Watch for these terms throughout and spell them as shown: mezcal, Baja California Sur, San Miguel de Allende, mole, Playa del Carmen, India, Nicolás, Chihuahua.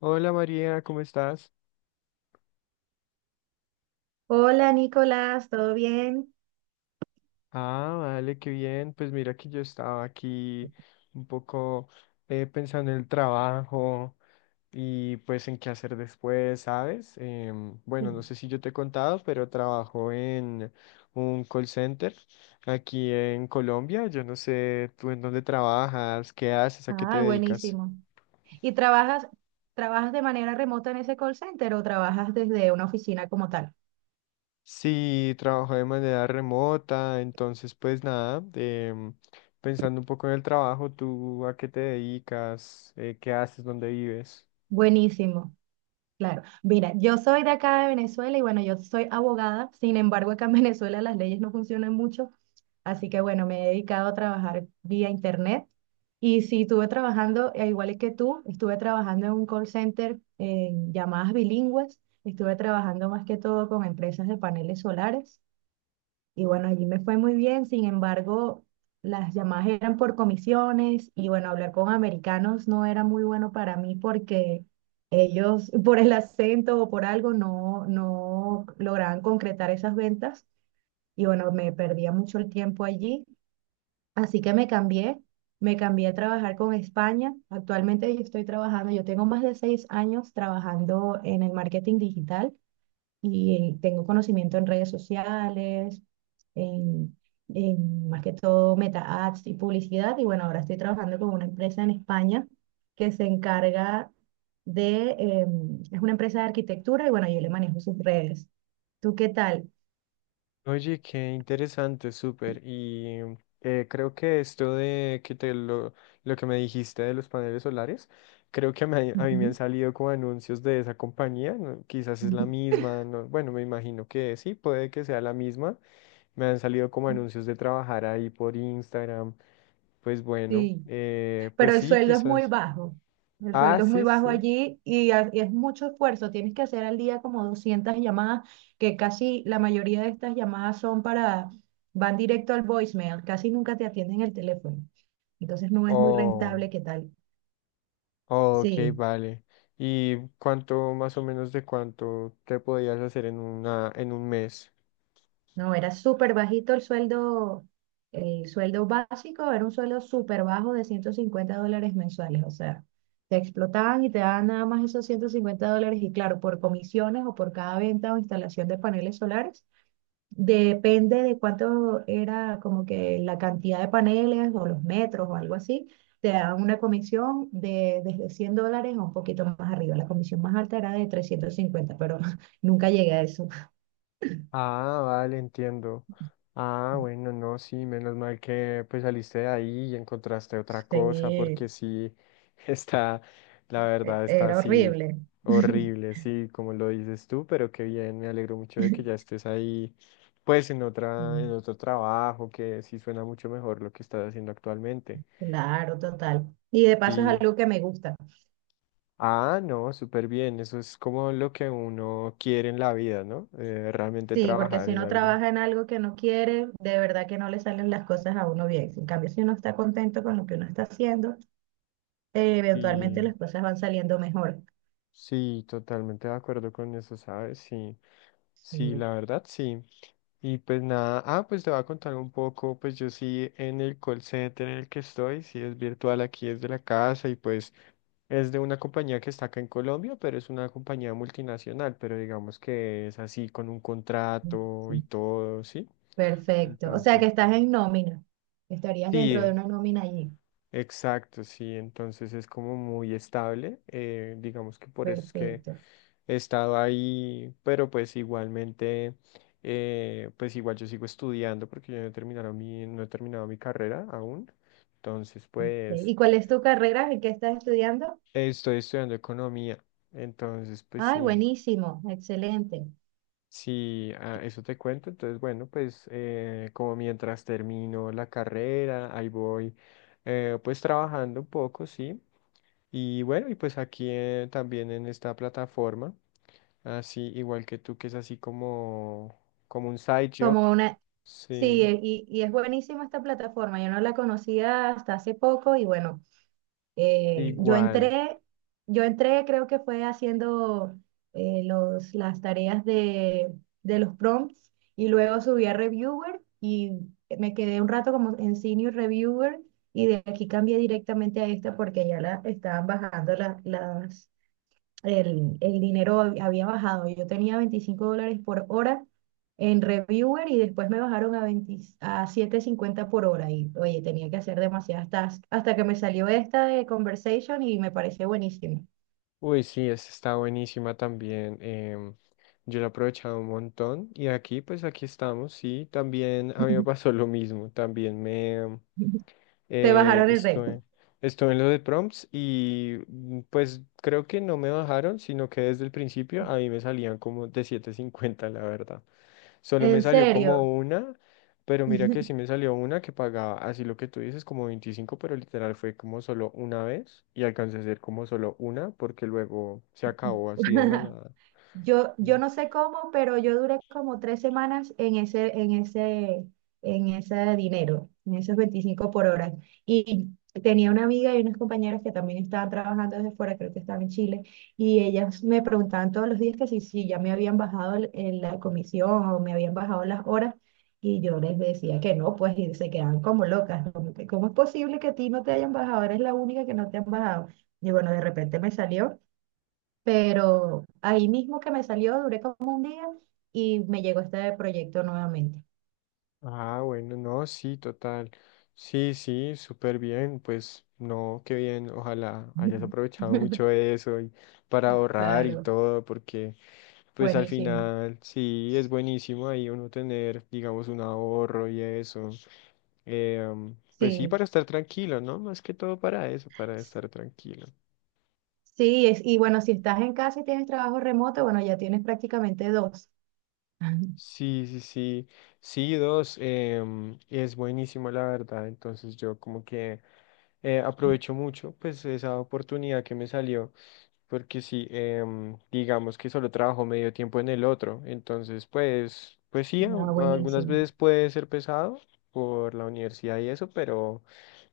Hola María, ¿cómo estás? Hola Nicolás, ¿todo bien? Ah, vale, qué bien. Pues mira que yo estaba aquí un poco pensando en el trabajo y pues en qué hacer después, ¿sabes? Bueno, no Sí. sé si yo te he contado, pero trabajo en un call center aquí en Colombia. Yo no sé tú en dónde trabajas, qué haces, a qué te Ah, dedicas. buenísimo. ¿Y trabajas de manera remota en ese call center o trabajas desde una oficina como tal? Sí, trabajo de manera remota, entonces pues nada, pensando un poco en el trabajo, ¿tú a qué te dedicas? ¿Qué haces? ¿Dónde vives? Buenísimo, claro. Mira, yo soy de acá de Venezuela y bueno, yo soy abogada, sin embargo, acá en Venezuela las leyes no funcionan mucho, así que bueno, me he dedicado a trabajar vía internet y sí, estuve trabajando, igual que tú, estuve trabajando en un call center en llamadas bilingües, estuve trabajando más que todo con empresas de paneles solares. Y bueno, allí me fue muy bien, sin embargo, las llamadas eran por comisiones y bueno, hablar con americanos no era muy bueno para mí porque ellos por el acento o por algo no, no lograban concretar esas ventas y bueno, me perdía mucho el tiempo allí, así que me cambié a trabajar con España. Actualmente yo estoy trabajando, yo tengo más de 6 años trabajando en el marketing digital y tengo conocimiento en redes sociales, en, en más que todo meta ads y publicidad. Y bueno, ahora estoy trabajando con una empresa en España que se encarga de, eh, es una empresa de arquitectura y bueno, yo le manejo sus redes. ¿Tú qué tal? Oye, qué interesante, súper. Y creo que esto de que lo que me dijiste de los paneles solares, creo que a mí me han Ujú. salido como anuncios de esa compañía, ¿no? Quizás es la misma, bueno, me imagino que sí, puede que sea la misma. Me han salido como anuncios de trabajar ahí por Instagram. Pues bueno, Sí, pero pues el sí, sueldo es muy quizás. bajo. El Ah, sueldo es muy sí, bajo sí. allí y es mucho esfuerzo. Tienes que hacer al día como 200 llamadas, que casi la mayoría de estas llamadas van directo al voicemail, casi nunca te atienden el teléfono. Entonces no es muy Oh, rentable. ¿Qué tal? oh, ok, Sí. vale. ¿Y cuánto más o menos de cuánto te podías hacer en en un mes? No, era súper bajito el sueldo básico, era un sueldo súper bajo de $150 mensuales, o sea, te explotaban y te daban nada más esos $150 y claro, por comisiones o por cada venta o instalación de paneles solares, depende de cuánto era como que la cantidad de paneles o los metros o algo así, te daban una comisión de desde $100 a un poquito más arriba, la comisión más alta era de 350, pero nunca llegué a eso. Ah, vale, entiendo. Ah, bueno, no, sí, menos mal que pues saliste de ahí y encontraste otra cosa, Sí. porque sí, está, la verdad, está Era así horrible. horrible, sí, como lo dices tú, pero qué bien, me alegro mucho de que ya estés ahí, pues en en Mm. otro trabajo, que sí suena mucho mejor lo que estás haciendo actualmente. Claro, total. Y de paso es Sí. algo que me gusta. Ah, no, súper bien, eso es como lo que uno quiere en la vida, ¿no? Realmente Sí, porque trabajar si en uno algo. trabaja en algo que no quiere, de verdad que no le salen las cosas a uno bien. En cambio, si uno está contento con lo que uno está haciendo, eventualmente Sí. las cosas van saliendo mejor. Sí, totalmente de acuerdo con eso, ¿sabes? Sí, Sí, sí, la verdad, sí. Y pues nada, pues te voy a contar un poco, pues yo sí en el call center en el que estoy, sí es virtual, aquí es de la casa y pues es de una compañía que está acá en Colombia, pero es una compañía multinacional, pero digamos que es así con un contrato sí. y todo, ¿sí? Perfecto. O sea que Entonces, estás en nómina. Estarías dentro de sí, una nómina allí. exacto, sí, entonces es como muy estable, digamos que por eso es que Perfecto. he estado ahí, pero pues igualmente, pues igual yo sigo estudiando porque yo no he terminado mi carrera aún, entonces Sí. pues ¿Y cuál es tu carrera? ¿En qué estás estudiando? estoy estudiando economía, entonces pues Ay, sí, buenísimo. Excelente. sí, eso te cuento. Entonces, bueno, pues como mientras termino la carrera, ahí voy pues trabajando un poco, sí. Y bueno, y pues aquí también en esta plataforma, así igual que tú, que es así como un side job. Como una... Sí, Sí, y es buenísima esta plataforma. Yo no la conocía hasta hace poco y bueno, eh, yo igual. entré, yo entré creo que fue haciendo las tareas de los prompts y luego subí a reviewer y me quedé un rato como en senior reviewer y de aquí cambié directamente a esta porque ya la estaban bajando la- las el dinero había bajado. Yo tenía $25 por hora en Reviewer y después me bajaron a 20 a siete cincuenta por hora. Y oye, tenía que hacer demasiadas tasks hasta que me salió esta de Conversation y me pareció buenísimo. Uy, sí, esta está buenísima también. Yo la he aprovechado un montón. Y aquí, pues aquí estamos, sí. También a mí me pasó lo mismo. También Te eh, bajaron el reto. estuve, estuve en lo de prompts y pues creo que no me bajaron, sino que desde el principio a mí me salían como de siete cincuenta, la verdad. Solo me En salió serio. como una, pero mira que sí me salió una que pagaba, así lo que tú dices, como 25, pero literal fue como solo una vez y alcancé a hacer como solo una porque luego se acabó así de la nada. Yo no sé cómo, pero yo duré como 3 semanas en en ese dinero, en esos 25 por hora. Y tenía una amiga y unas compañeras que también estaban trabajando desde fuera, creo que estaban en Chile, y ellas me preguntaban todos los días que si, si ya me habían bajado la comisión o me habían bajado las horas, y yo les decía que no, pues y se quedaban como locas, como que, ¿cómo es posible que a ti no te hayan bajado? Eres la única que no te han bajado. Y bueno, de repente me salió, pero ahí mismo que me salió, duré como un día y me llegó este proyecto nuevamente. Ah, bueno, no, sí, total. Sí, sí, súper bien. Pues no, qué bien. Ojalá hayas aprovechado mucho de eso y para ahorrar y Claro, todo, porque pues al buenísimo. final sí es buenísimo ahí uno tener, digamos, un ahorro y eso. Pues sí, Sí, para estar tranquilo, ¿no? Más que todo para eso, para S- estar tranquilo. sí, y bueno, si estás en casa y tienes trabajo remoto, bueno, ya tienes prácticamente dos. Sí, sí, sí. Sí, dos, es buenísimo, la verdad. Entonces yo aprovecho mucho pues esa oportunidad que me salió, porque sí, digamos que solo trabajo medio tiempo en el otro, entonces pues sí, Ah, algunas buenísimo. veces puede ser pesado por la universidad y eso, pero,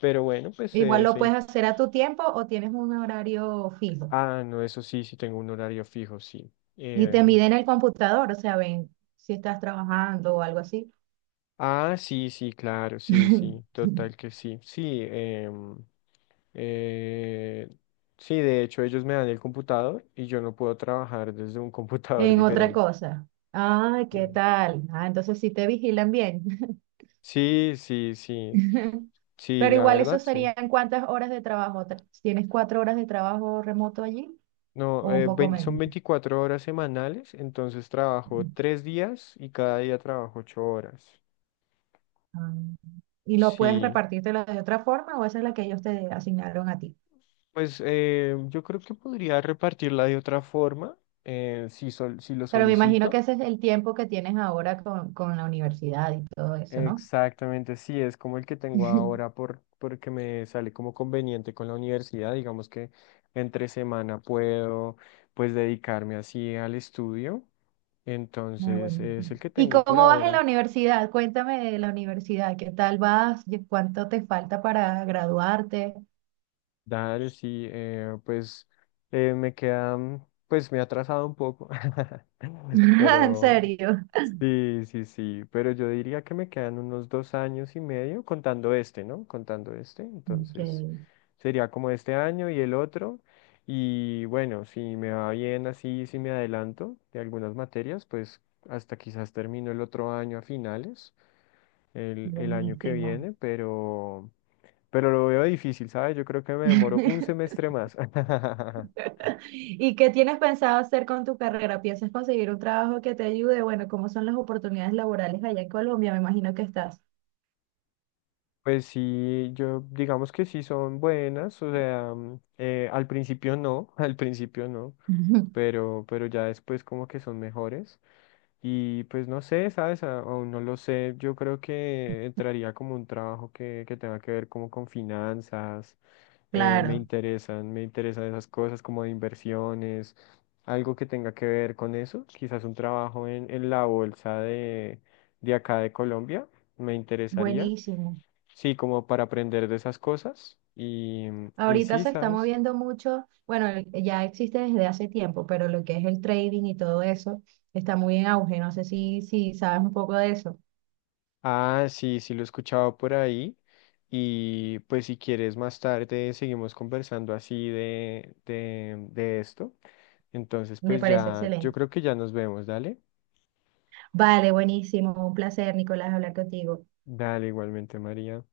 pero bueno, pues Igual eh, lo se puedes in- hacer a tu tiempo o tienes un horario fijo. Ah, no, eso sí, sí tengo un horario fijo, sí. Y te Em, miden el computador, o sea, ven si estás trabajando o algo así. Ah, sí, sí, claro, sí, sí, total que sí. Sí, eh, sí, de hecho ellos me dan el computador y yo no puedo trabajar desde un computador En otra diferente. cosa. Ay, ¿qué Sí, tal? Ah, entonces sí te vigilan bien. sí, sí, sí, sí, Pero la igual eso verdad, sí. serían cuántas horas de trabajo. ¿Tienes 4 horas de trabajo remoto allí? ¿O No, un poco son menos? 24 horas semanales, entonces trabajo Ok. 3 días y cada día trabajo 8 horas. Ah, ¿y lo puedes Sí, repartírtelo de otra forma o esa es la que ellos te asignaron a ti? pues yo creo que podría repartirla de otra forma, si lo Pero me imagino solicito. que ese es el tiempo que tienes ahora con la universidad y todo eso, ¿no? Exactamente, sí, es como el que tengo ahora porque me sale como conveniente con la universidad, digamos que entre semana puedo pues dedicarme así al estudio, Ah, entonces es buenísimo. el que ¿Y tengo por cómo vas en ahora. la universidad? Cuéntame de la universidad, ¿qué tal vas? ¿Y ¿Cuánto te falta para graduarte? Dale, sí, pues pues me he atrasado un poco, ¿En pero serio? sí, sí, sí, pero yo diría que me quedan unos 2 años y medio contando este, ¿no? Contando este, Ok, entonces sería como este año y el otro. Y bueno, si me va bien así, si me adelanto de algunas materias, pues hasta quizás termino el otro año a finales, el año que buenísimo. viene, pero, lo veo difícil, ¿sabes? Yo creo que me demoro un semestre más. ¿Y qué tienes pensado hacer con tu carrera? ¿Piensas conseguir un trabajo que te ayude? Bueno, ¿cómo son las oportunidades laborales allá en Colombia? Me imagino que estás. Pues sí, yo digamos que sí son buenas, o sea, al principio no, al principio no, pero ya después como que son mejores. Y pues no sé, ¿sabes? Aún no lo sé, yo creo que entraría como un trabajo que tenga que ver como con finanzas, Claro, me interesan esas cosas como de inversiones, algo que tenga que ver con eso, quizás un trabajo en la bolsa de acá de Colombia, me interesaría. buenísimo. Sí, como para aprender de esas cosas. Y Ahorita sí, se está ¿sabes? moviendo mucho, bueno, ya existe desde hace tiempo, pero lo que es el trading y todo eso está muy en auge. No sé si, si sabes un poco de eso. Ah, sí, sí lo he escuchado por ahí. Y pues si quieres más tarde seguimos conversando así de esto. Entonces, Me pues parece ya, yo excelente. creo que ya nos vemos, dale. Vale, buenísimo. Un placer, Nicolás, hablar contigo. Dale igualmente, María.